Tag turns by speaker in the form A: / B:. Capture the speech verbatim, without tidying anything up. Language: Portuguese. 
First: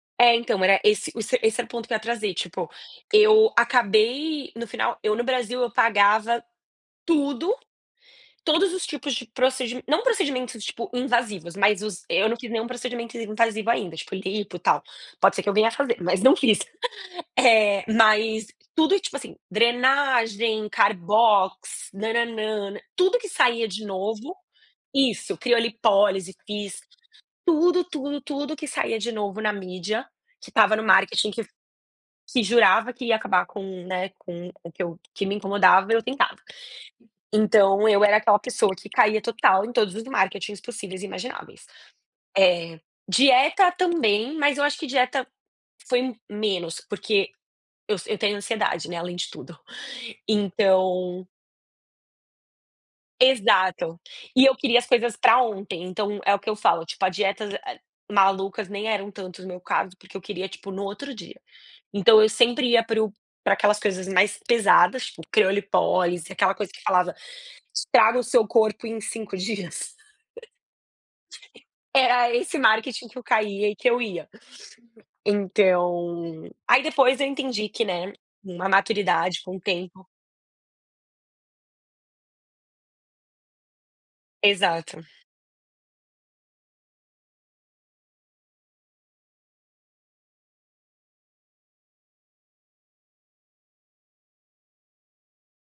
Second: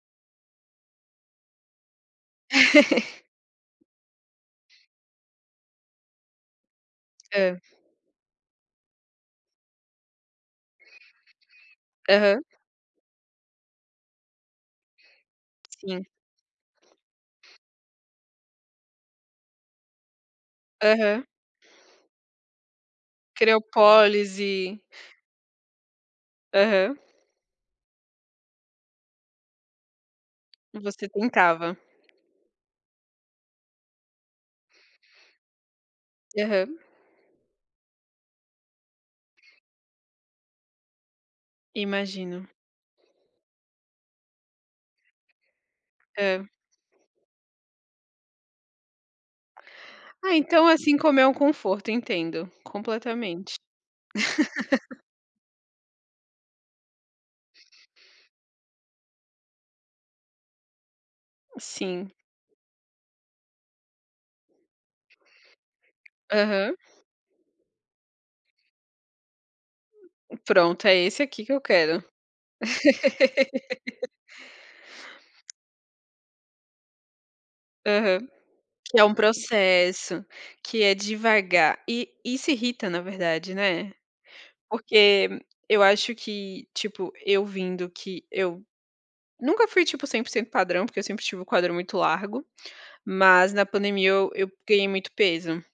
A: É, então, era esse o se essa era o ponto que eu ia trazer, tipo, eu acabei no final eu no Brasil, eu pagava tudo,
B: Hã.
A: todos os tipos de procedi não procedimentos, tipo invasivos, mas os eu não
B: Aham.
A: fiz nenhum procedimento invasivo ainda, tipo lipo, tal. Pode ser que eu venha a fazer,
B: Sim.
A: mas não fiz, eh, mas tudo e, tipo assim, drenagem,
B: Aham.
A: Carbox, nã-nã-nã, nã tudo que saía de novo
B: creopólise.
A: Isso, criolipólise, fiz.
B: Aham.
A: Tudo, tudo, tudo que saía de novo na mídia, que tava
B: E
A: no
B: você
A: marketing que
B: tentava?
A: que jurava que ia acabar com o, né, com o que eu que me incomodava, eu tentava.
B: Aham.
A: Então eu era aquela pessoa que caía total em todos os marketings possíveis e imagináveis.
B: Imagino.
A: É, dieta também, mas eu acho que dieta foi
B: Hã.
A: menos, porque eu s eu tenho ansiedade, né, além de tudo,
B: Ah, então assim, como
A: então
B: é um conforto, entendo completamente.
A: Exato. E eu queria as coisas pra ontem, então é o que eu falo, tipo, a dieta as malucas nem eram tanto o meu caso, porque eu queria, tipo, no outro dia,
B: Sim.
A: então eu sempre ia para o pra aquelas coisas mais pesadas, tipo, criolipólise, aquela coisa
B: Aham.
A: que falava: "Te trago o seu corpo em cinco dias".
B: Pronto, é esse aqui que eu quero.
A: Era esse marketing que eu caía e que eu ia. Então, aí depois eu entendi que, né,
B: Aham.
A: uma
B: Que é um
A: maturidade com o tempo
B: processo, que é devagar. E e isso irrita na verdade, né?
A: Exato.
B: Porque eu acho que, tipo, eu vindo que eu nunca fui, tipo, cem por cento padrão, porque eu sempre tive o quadril muito largo, mas na pandemia eu eu ganhei muito peso.